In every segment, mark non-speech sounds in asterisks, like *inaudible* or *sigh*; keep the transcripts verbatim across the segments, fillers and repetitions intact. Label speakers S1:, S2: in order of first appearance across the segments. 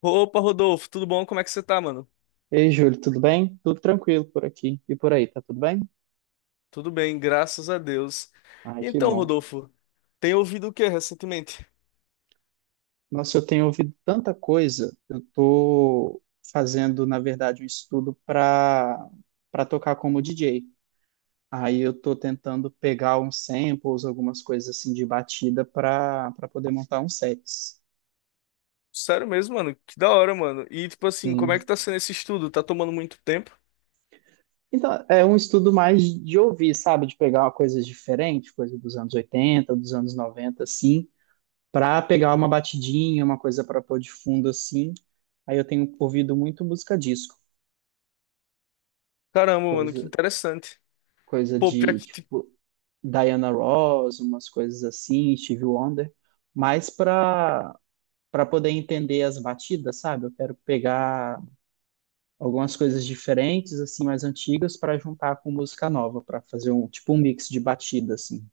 S1: Opa, Rodolfo, tudo bom? Como é que você tá, mano?
S2: Ei, Júlio, tudo bem? Tudo tranquilo por aqui e por aí, tá tudo bem?
S1: Tudo bem, graças a Deus.
S2: Ai,
S1: E
S2: que
S1: Então,
S2: bom.
S1: Rodolfo, tem ouvido o que recentemente?
S2: Nossa, eu tenho ouvido tanta coisa. Eu tô fazendo, na verdade, um estudo para para tocar como D J. Aí eu tô tentando pegar uns samples, algumas coisas assim de batida para para poder montar uns sets.
S1: Sério mesmo, mano? Que da hora, mano. E tipo assim, como é que
S2: Sim.
S1: tá sendo esse estudo? Tá tomando muito tempo?
S2: Então, é um estudo mais de ouvir, sabe? De pegar coisas diferentes, coisa dos anos oitenta, dos anos noventa, assim para pegar uma batidinha, uma coisa para pôr de fundo assim. Aí eu tenho ouvido muito música disco,
S1: Caramba, mano,
S2: coisa
S1: que interessante.
S2: coisa
S1: Pô, pior
S2: de
S1: que, tipo,
S2: tipo Diana Ross, umas coisas assim, Stevie Wonder, mas para para poder entender as batidas, sabe? Eu quero pegar algumas coisas diferentes assim, mais antigas para juntar com música nova, para fazer um tipo um mix de batida assim.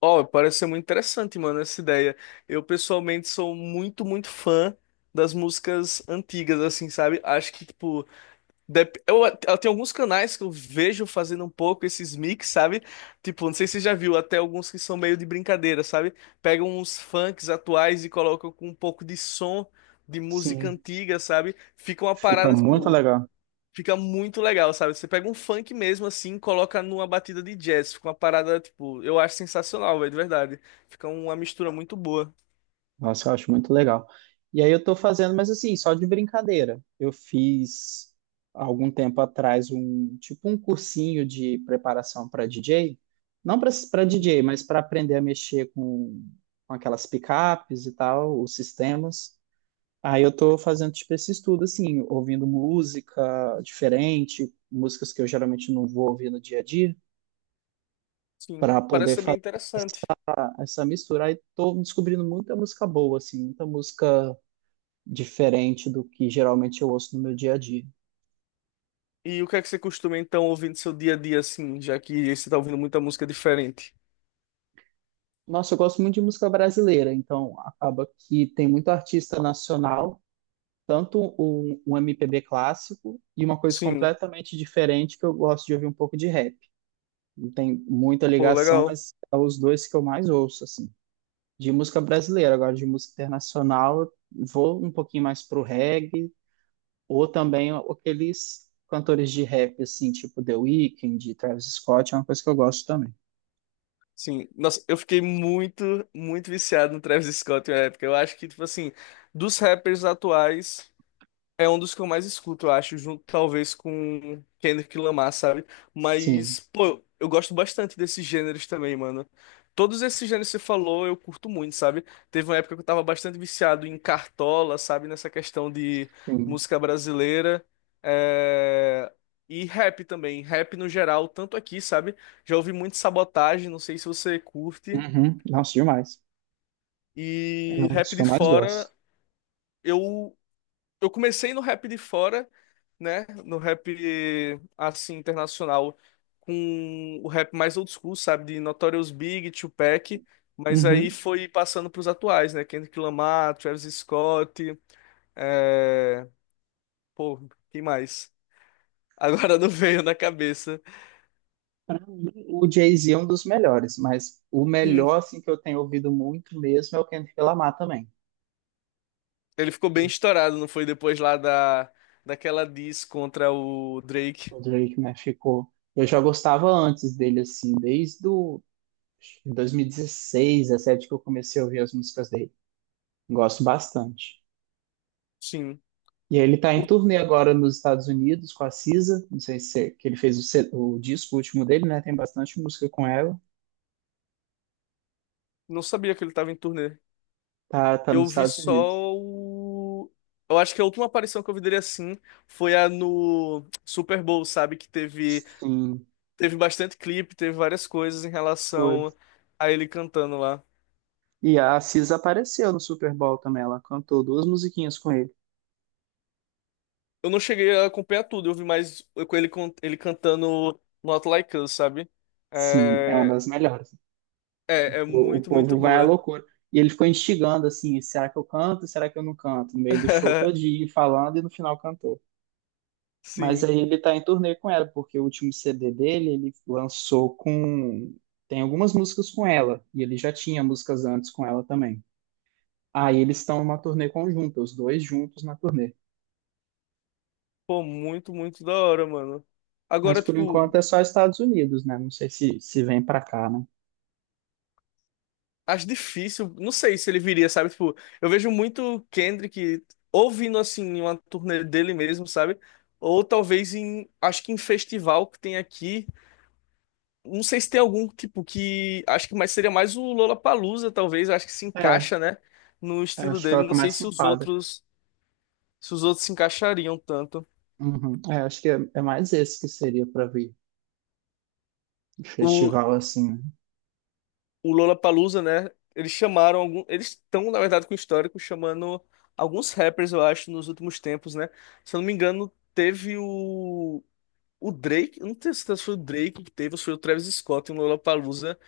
S1: ó, parece ser muito interessante, mano, essa ideia. Eu pessoalmente sou muito, muito fã das músicas antigas, assim, sabe? Acho que, tipo, Dep- Eu, eu tenho alguns canais que eu vejo fazendo um pouco esses mix, sabe? Tipo, não sei se você já viu, até alguns que são meio de brincadeira, sabe? Pegam uns funks atuais e colocam com um pouco de som de música
S2: Sim,
S1: antiga, sabe? Fica uma
S2: fica
S1: parada,
S2: muito
S1: tipo,
S2: legal.
S1: fica muito legal, sabe? Você pega um funk mesmo assim, coloca numa batida de jazz, fica uma parada, tipo, eu acho sensacional, velho, de verdade. Fica uma mistura muito boa.
S2: Nossa, eu acho muito legal. E aí eu tô fazendo, mas assim, só de brincadeira. Eu fiz há algum tempo atrás um tipo um cursinho de preparação para D J, não para para
S1: Uhum.
S2: D J, mas para aprender a mexer com, com aquelas picapes e tal, os sistemas. Aí eu tô fazendo tipo esse estudo assim, ouvindo música diferente, músicas que eu geralmente não vou ouvir no dia a dia,
S1: Sim,
S2: para
S1: parece
S2: poder
S1: ser bem
S2: fazer
S1: interessante.
S2: essa mistura. Aí tô descobrindo muita música boa assim, muita música diferente do que geralmente eu ouço no meu dia a dia.
S1: E o que é que você costuma então ouvir no seu dia a dia, assim, já que você tá ouvindo muita música diferente?
S2: Nossa, eu gosto muito de música brasileira, então acaba que tem muito artista nacional, tanto um, um M P B clássico e uma coisa
S1: Sim,
S2: completamente diferente que eu gosto de ouvir um pouco de rap. Não tem muita
S1: pô,
S2: ligação,
S1: legal.
S2: mas é os dois que eu mais ouço, assim. De música brasileira, agora de música internacional, eu vou um pouquinho mais pro reggae, ou também aqueles cantores de rap, assim, tipo The Weeknd, Travis Scott, é uma coisa que eu gosto também.
S1: Sim, nossa, eu fiquei muito, muito viciado no Travis Scott na época. Eu acho que, tipo assim, dos rappers atuais. É um dos que eu mais escuto, eu acho, junto talvez com Kendrick Lamar, sabe?
S2: Sim.
S1: Mas, pô, eu gosto bastante desses gêneros também, mano. Todos esses gêneros que você falou, eu curto muito, sabe? Teve uma época que eu tava bastante viciado em Cartola, sabe? Nessa questão de
S2: Sim.
S1: música brasileira. É, e rap também. Rap no geral, tanto aqui, sabe? Já ouvi muito Sabotagem, não sei se você curte.
S2: Uhum. Nossa, demais. É
S1: E
S2: um dos
S1: rap
S2: que
S1: de
S2: eu mais
S1: fora.
S2: gosto.
S1: Eu Eu comecei no rap de fora, né? No rap assim internacional, com o rap mais old school, sabe? De Notorious Big, Tupac, mas aí
S2: Uhum.
S1: foi passando pros atuais, né? Kendrick Lamar, Travis Scott, é... pô, quem mais? *laughs* Agora não veio na cabeça.
S2: Pra mim, o Jay-Z é um dos melhores, mas o melhor,
S1: Sim,
S2: assim, que eu tenho ouvido muito mesmo é o Kendrick Lamar também.
S1: ele ficou bem estourado, não foi depois lá da daquela diss contra o Drake.
S2: O Drake, né, ficou. Eu já gostava antes dele, assim, desde o acho que dois mil e dezesseis, dois mil e dezessete, que eu comecei a ouvir as músicas dele. Gosto bastante.
S1: Sim.
S2: E ele tá
S1: O-
S2: em turnê agora nos Estados Unidos com a S Z A, não sei se é- que ele fez o, se- o disco último dele, né, tem bastante música com ela.
S1: Não sabia que ele tava em turnê.
S2: Tá, tá nos
S1: Eu vi
S2: Estados Unidos.
S1: só o. Eu acho que a última aparição que eu vi dele assim foi a no Super Bowl, sabe? Que teve,
S2: Sim,
S1: teve bastante clipe, teve várias coisas em
S2: foi.
S1: relação a ele cantando lá.
S2: E a Assis apareceu no Super Bowl também. Ela cantou duas musiquinhas com ele.
S1: Eu não cheguei a acompanhar tudo, eu vi mais com ele, con- ele cantando Not Like Us, sabe?
S2: Sim, é uma
S1: É,
S2: das melhores.
S1: é, é
S2: O, o
S1: muito, muito
S2: povo vai à
S1: boa.
S2: loucura. E ele ficou instigando assim: será que eu canto? Será que eu não canto? No meio do show
S1: *laughs*
S2: todinho, falando e no final cantou. Mas
S1: Sim.
S2: aí ele tá em turnê com ela, porque o último C D dele ele lançou com. Tem algumas músicas com ela. E ele já tinha músicas antes com ela também. Aí eles estão numa turnê conjunta, os dois juntos na turnê.
S1: Pô, muito, muito da hora, mano.
S2: Mas
S1: Agora,
S2: por
S1: tipo,
S2: enquanto é só Estados Unidos, né? Não sei se, se vem pra cá, né?
S1: acho difícil, não sei se ele viria, sabe? Tipo, eu vejo muito Kendrick ouvindo assim uma turnê dele mesmo, sabe? Ou talvez em, acho que em festival que tem aqui. Não sei se tem algum tipo que acho que mais seria mais o Lollapalooza, talvez, acho que se
S2: É,
S1: encaixa, né, no
S2: é,
S1: estilo
S2: acho que é o
S1: dele.
S2: que
S1: Não
S2: mais
S1: sei
S2: se
S1: se os
S2: enquadra.
S1: outros, se os outros se encaixariam tanto.
S2: Uhum. É, acho que é, é mais esse que seria pra vir. Um
S1: O,
S2: festival assim, né?
S1: o Lollapalooza, né? Eles chamaram algum, eles estão, na verdade, com o histórico chamando alguns rappers, eu acho, nos últimos tempos, né? Se eu não me engano, teve o o Drake, eu não tenho certeza se foi o Drake que teve ou se foi o Travis Scott em Lollapalooza,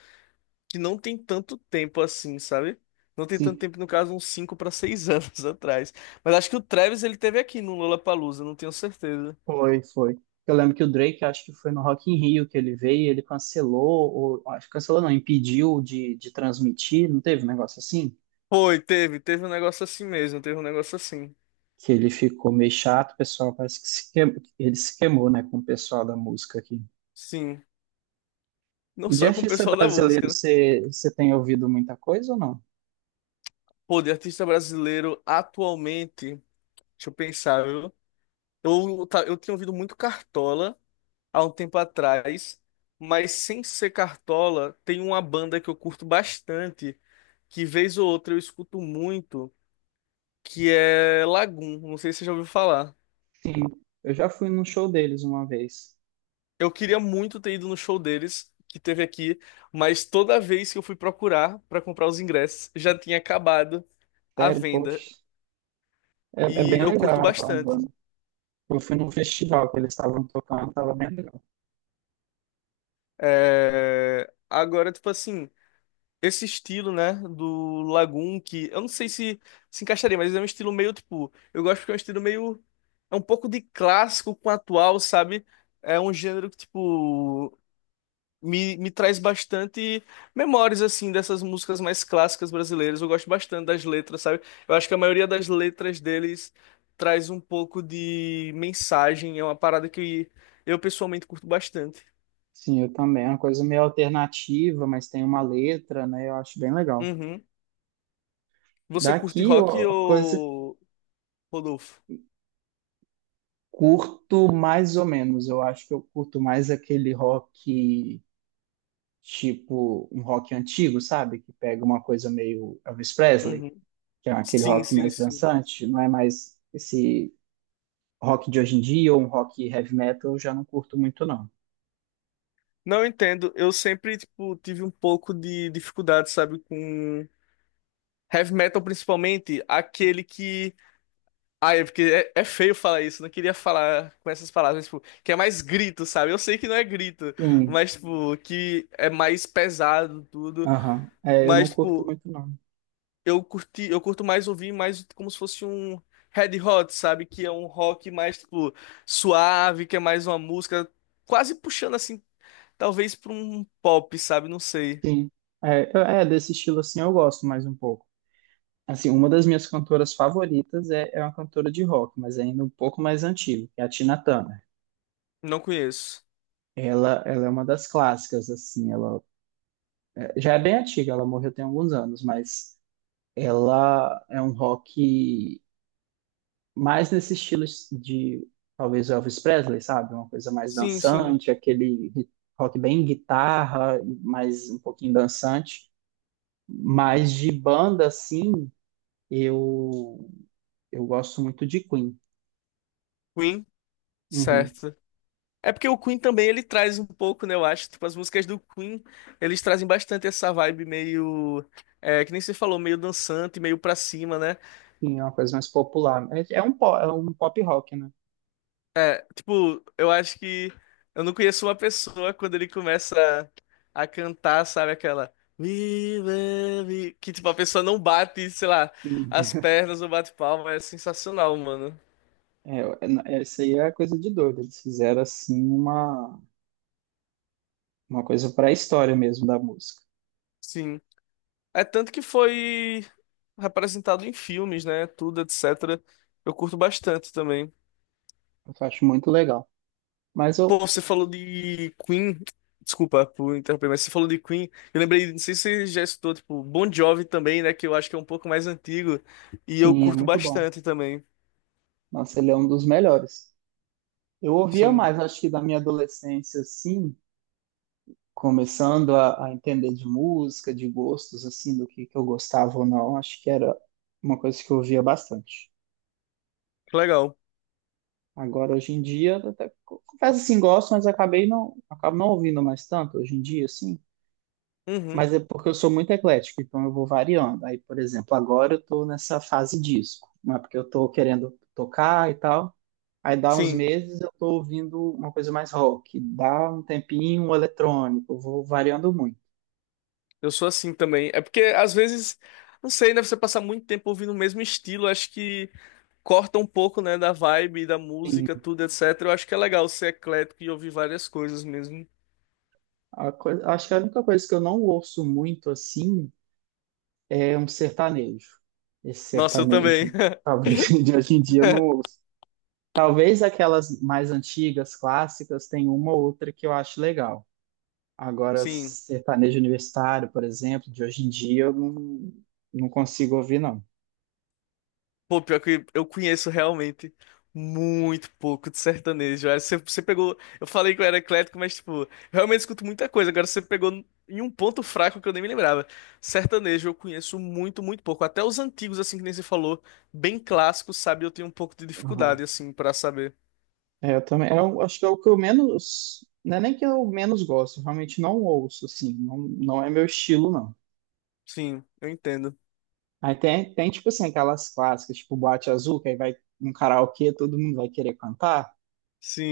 S1: que não tem tanto tempo assim, sabe? Não tem tanto
S2: Sim,
S1: tempo, no caso, uns cinco para seis *laughs* anos atrás. Mas acho que o Travis ele teve aqui no Lollapalooza, não tenho certeza.
S2: foi, foi. Eu lembro que o Drake, acho que foi no Rock in Rio que ele veio, e ele cancelou, ou acho que cancelou não, impediu de, de transmitir, não teve um negócio assim?
S1: Foi, teve, teve um negócio assim mesmo, teve um negócio assim.
S2: Que ele ficou meio chato, o pessoal parece que se queimou, ele se queimou, né, com o pessoal da música aqui.
S1: Sim, não
S2: E de
S1: só com o
S2: artista
S1: pessoal da
S2: brasileiro,
S1: música, né.
S2: você, você tem ouvido muita coisa ou não?
S1: Pô, de artista brasileiro atualmente, deixa eu pensar, viu? Eu, tá- eu tinha ouvido muito Cartola há um tempo atrás, mas sem ser Cartola, tem uma banda que eu curto bastante, que vez ou outra eu escuto muito, que é Lagum. Não sei se você já ouviu falar.
S2: Sim, eu já fui num show deles uma vez.
S1: Eu queria muito ter ido no show deles, que teve aqui, mas toda vez que eu fui procurar para comprar os ingressos, já tinha acabado a
S2: Sério, poxa,
S1: venda.
S2: é, é
S1: E
S2: bem
S1: eu
S2: legal
S1: curto
S2: a banda.
S1: bastante.
S2: Eu fui num festival que eles estavam tocando, estava bem legal.
S1: É, agora, tipo assim, esse estilo, né, do Lagoon, que eu não sei se se encaixaria, mas é um estilo meio, tipo, eu gosto porque é um estilo meio, é um pouco de clássico com atual, sabe? É um gênero que, tipo, me, me traz bastante memórias, assim, dessas músicas mais clássicas brasileiras. Eu gosto bastante das letras, sabe? Eu acho que a maioria das letras deles traz um pouco de mensagem, é uma parada que eu pessoalmente curto bastante.
S2: Sim, eu também. É uma coisa meio alternativa, mas tem uma letra, né? Eu acho bem legal.
S1: Uhum. Você curte
S2: Daqui, eu
S1: rock
S2: a coisa
S1: ou Rodolfo?
S2: curto mais ou menos. Eu acho que eu curto mais aquele rock, tipo um rock antigo, sabe? Que pega uma coisa meio Elvis Presley,
S1: Uhum.
S2: que é aquele
S1: Sim,
S2: rock
S1: sim,
S2: mais
S1: sim.
S2: dançante, não é mais esse rock de hoje em dia ou um rock heavy metal, eu já não curto muito, não.
S1: Não eu entendo. Eu sempre, tipo, tive um pouco de dificuldade, sabe, com heavy metal, principalmente aquele que. Ah, é porque é, é feio falar isso, não queria falar com essas palavras, tipo, que é mais grito, sabe? Eu sei que não é grito,
S2: Sim,
S1: mas, tipo, que é mais pesado tudo.
S2: aham. É, eu não
S1: Mas,
S2: curto
S1: tipo,
S2: muito, não.
S1: eu curti, eu curto mais ouvir mais como se fosse um Red Hot, sabe? Que é um rock mais, tipo, suave, que é mais uma música quase puxando, assim, talvez pra um pop, sabe? Não sei.
S2: Sim. É, eu- é, desse estilo assim eu gosto mais um pouco. Assim, uma das minhas cantoras favoritas é, é uma cantora de rock, mas é ainda um pouco mais antiga, que é a Tina Turner.
S1: Não conheço.
S2: Ela, ela é uma das clássicas, assim, ela é, já é bem antiga, ela morreu tem alguns anos, mas ela é um rock mais nesse estilo de talvez Elvis Presley, sabe? Uma coisa mais
S1: Sim, sim.
S2: dançante, aquele rock bem guitarra, mais um pouquinho dançante. Mas de banda, assim, eu, eu gosto muito de Queen.
S1: Queen,
S2: Uhum.
S1: certo. É porque o Queen também, ele traz um pouco, né? Eu acho, tipo, as músicas do Queen, eles trazem bastante essa vibe meio. É, que nem você falou, meio dançante, meio pra cima, né?
S2: Sim, é uma coisa mais popular. É, é um, po- é um pop rock, né?
S1: É, tipo, eu acho que eu não conheço uma pessoa quando ele começa a, a cantar, sabe, aquela We love you", que tipo a pessoa não bate, sei lá,
S2: Sim.
S1: as pernas ou bate palma, é sensacional, mano.
S2: É, é- essa aí é coisa de doido. Eles fizeram, assim, uma, uma coisa para a história mesmo da música.
S1: Sim. É tanto que foi representado em filmes, né, tudo, etcétera. Eu curto bastante também.
S2: Eu acho muito legal. Mas
S1: Pô,
S2: eu,
S1: você falou de Queen. Desculpa por interromper, mas você falou de Queen. Eu lembrei, não sei se você já escutou, tipo, Bon Jovi também, né? Que eu acho que é um pouco mais antigo. E eu
S2: sim, é
S1: curto
S2: muito bom.
S1: bastante também.
S2: Nossa, ele é um dos melhores. Eu ouvia
S1: Sim,
S2: mais, acho que da minha adolescência, assim, começando a, a entender de música, de gostos, assim, do que, que eu gostava ou não, acho que era uma coisa que eu ouvia bastante.
S1: que legal.
S2: Agora, hoje em dia, eu até co- confesso assim, gosto, mas acabei não, acabo não ouvindo mais tanto hoje em dia, assim.
S1: Uhum,
S2: Mas é porque eu sou muito eclético, então eu vou variando. Aí, por exemplo, agora eu tô nessa fase disco, não é porque eu tô querendo tocar e tal. Aí dá uns
S1: sim,
S2: meses eu tô ouvindo uma coisa mais rock, dá um tempinho um eletrônico, eu vou variando muito.
S1: eu sou assim também. É porque às vezes, não sei, né? Você passar muito tempo ouvindo o mesmo estilo, acho que corta um pouco, né? Da vibe, da
S2: Sim,
S1: música, tudo, etcétera. Eu acho que é legal ser eclético e ouvir várias coisas mesmo.
S2: a coi- acho que a única coisa que eu não ouço muito assim é um sertanejo. Esse
S1: Nossa, eu também.
S2: sertanejo, talvez *laughs* de hoje em dia, eu não
S1: *laughs*
S2: ouço. Talvez aquelas mais antigas, clássicas, tem uma ou outra que eu acho legal. Agora,
S1: Sim.
S2: sertanejo universitário, por exemplo, de hoje em dia eu não, não consigo ouvir, não.
S1: Pô, pior que eu conheço realmente muito pouco de sertanejo. Aí Você, você pegou. Eu falei que eu era eclético, mas, tipo, eu realmente escuto muita coisa. Agora você pegou em um ponto fraco que eu nem me lembrava. Sertanejo eu conheço muito, muito pouco. Até os antigos, assim, que nem você falou, bem clássicos, sabe? Eu tenho um pouco de dificuldade, assim, pra saber.
S2: É, eu também. É, eu acho que é o que eu menos, não é nem que eu menos gosto, eu realmente não ouço, assim, não, não é meu estilo, não.
S1: Sim, eu entendo.
S2: Aí tem, tem, tipo assim, aquelas clássicas, tipo Boate Azul, que aí vai num karaokê, todo mundo vai querer cantar,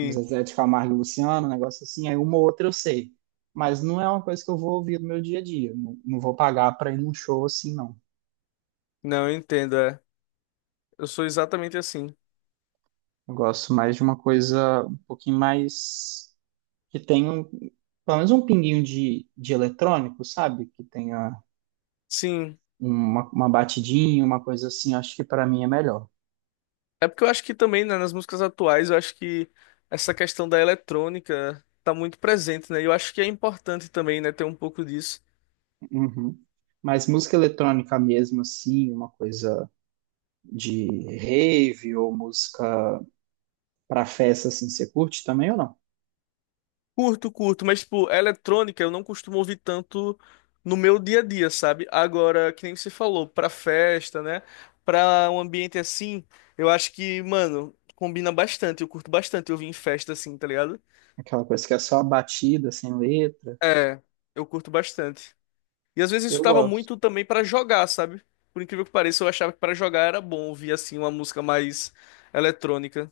S2: uns Zezé de Camargo e Luciano, um negócio assim, aí uma ou outra eu sei. Mas não é uma coisa que eu vou ouvir no meu dia a dia, não, não vou pagar pra ir num show assim, não.
S1: não, eu entendo, é. Eu sou exatamente assim.
S2: Eu gosto mais de uma coisa um pouquinho mais, que tenha, um- pelo menos um pinguinho de, de eletrônico, sabe? Que tenha
S1: Sim.
S2: uma, uma batidinha, uma coisa assim, acho que para mim é melhor.
S1: É porque eu acho que também, né, nas músicas atuais, eu acho que essa questão da eletrônica tá muito presente, né? E Eu acho que é importante também, né, ter um pouco disso.
S2: Uhum. Mas música eletrônica mesmo, assim, uma coisa de rave ou música para festa, assim, você curte também ou não?
S1: Curto, curto, mas, tipo, eletrônica eu não costumo ouvir tanto no meu dia a dia, sabe? Agora, que nem você falou, pra festa, né? Pra um ambiente assim, eu acho que, mano, combina bastante. Eu curto bastante ouvir em festa assim, tá ligado?
S2: Aquela coisa que é só batida, sem letra.
S1: É, eu curto bastante. E às vezes eu
S2: Eu
S1: escutava
S2: gosto.
S1: muito também pra jogar, sabe? Por incrível que pareça, eu achava que pra jogar era bom ouvir assim uma música mais eletrônica.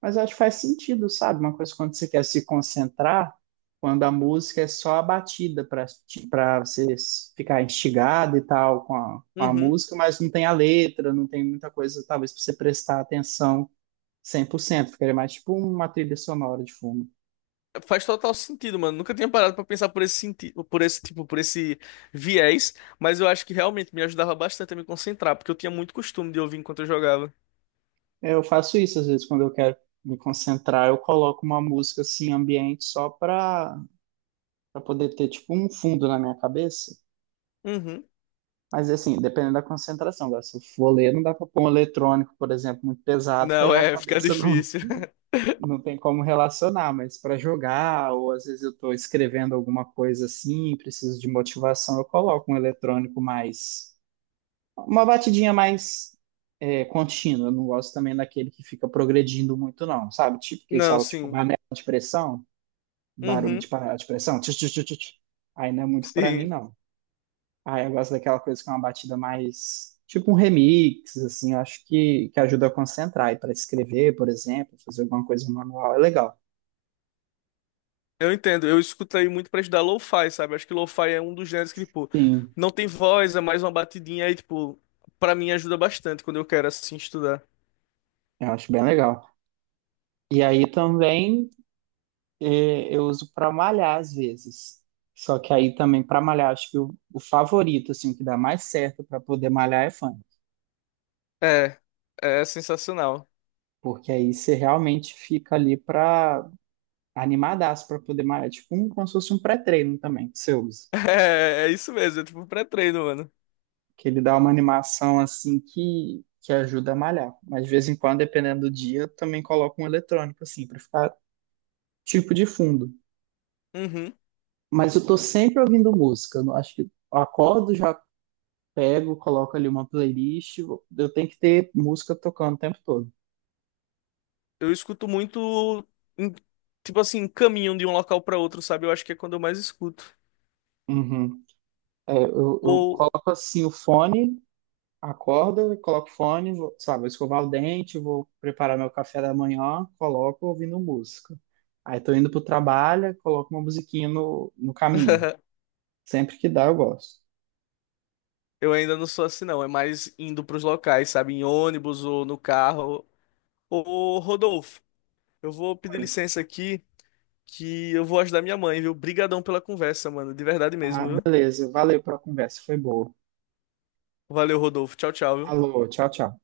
S2: Mas acho que faz sentido, sabe? Uma coisa quando você quer se concentrar, quando a música é só a batida para para você ficar instigado e tal com a, com a
S1: Uhum.
S2: música, mas não tem a letra, não tem muita coisa, talvez, para você prestar atenção cem por cento, ficaria mais tipo uma trilha sonora de fundo.
S1: Faz total sentido, mano. Nunca tinha parado pra pensar por esse sentido, por esse tipo, por esse viés, mas eu acho que realmente me ajudava bastante a me concentrar, porque eu tinha muito costume de ouvir enquanto eu jogava.
S2: Eu faço isso às vezes quando eu quero me concentrar, eu coloco uma música assim ambiente só para para poder ter tipo um fundo na minha cabeça.
S1: Uhum.
S2: Mas assim, dependendo da concentração, agora, se eu for ler, não dá para pôr um eletrônico, por exemplo, muito pesado, que aí
S1: Não,
S2: a
S1: é, fica
S2: cabeça não
S1: difícil. *laughs*
S2: não tem como relacionar, mas para jogar, ou às vezes eu estou escrevendo alguma coisa assim, preciso de motivação, eu coloco um eletrônico mais. Uma batidinha mais é, contínua. Eu não gosto também daquele que fica progredindo muito, não, sabe? Tipo, que eles
S1: Não,
S2: falam, tipo,
S1: sim.
S2: panela de pressão, barulho de
S1: Uhum.
S2: panela de pressão. Tch, tch, tch, tch, tch. Aí não é muito pra mim,
S1: Sim.
S2: não. Aí eu gosto daquela coisa que é uma batida mais. Tipo um remix, assim, eu acho que, que ajuda a concentrar. E para escrever, por exemplo, fazer alguma coisa manual é legal.
S1: Eu entendo, eu escutei muito pra estudar lo-fi, sabe? Acho que lo-fi é um dos gêneros que, tipo,
S2: Sim,
S1: não tem voz, é mais uma batidinha aí, tipo, pra mim ajuda bastante quando eu quero, assim, estudar.
S2: eu acho bem legal. E aí também. É, eu uso para malhar às vezes. Só que aí também para malhar, acho que o, o favorito, assim, que dá mais certo para poder malhar é funk.
S1: É, é sensacional. *laughs*
S2: Porque aí você realmente fica ali para animadaço para poder malhar. É. Tipo, um, como se fosse um pré-treino também que você usa.
S1: É, é isso mesmo, é tipo pré-treino, mano.
S2: Que ele dá uma animação assim que, que ajuda a malhar. Mas de vez em quando, dependendo do dia, eu também coloco um eletrônico assim, para ficar tipo de fundo.
S1: Uhum.
S2: Mas eu tô sempre ouvindo música. Eu não acho que eu acordo já pego, coloco ali uma playlist. Eu tenho que ter música tocando o tempo todo.
S1: Eu escuto muito, em- tipo assim, caminho de um local pra outro, sabe? Eu acho que é quando eu mais escuto.
S2: Uhum. É, eu, eu
S1: Ou
S2: coloco assim o fone, acordo, coloco o fone, vou, sei lá, vou escovar o dente, vou preparar meu café da manhã, coloco ouvindo música. Aí tô indo pro trabalho, coloco uma musiquinha no, no caminho.
S1: *laughs*
S2: Sempre que dá, eu gosto.
S1: eu ainda não sou assim, não, é mais indo pros locais, sabe? Em ônibus ou no carro. Ô, Rodolfo, eu vou pedir
S2: Foi.
S1: licença aqui. Que eu vou ajudar minha mãe, viu? Brigadão pela conversa, mano. De verdade mesmo,
S2: Ah,
S1: viu?
S2: beleza. Valeu pela conversa, foi boa.
S1: Valeu, Rodolfo. Tchau, tchau, viu?
S2: Alô, tchau, tchau.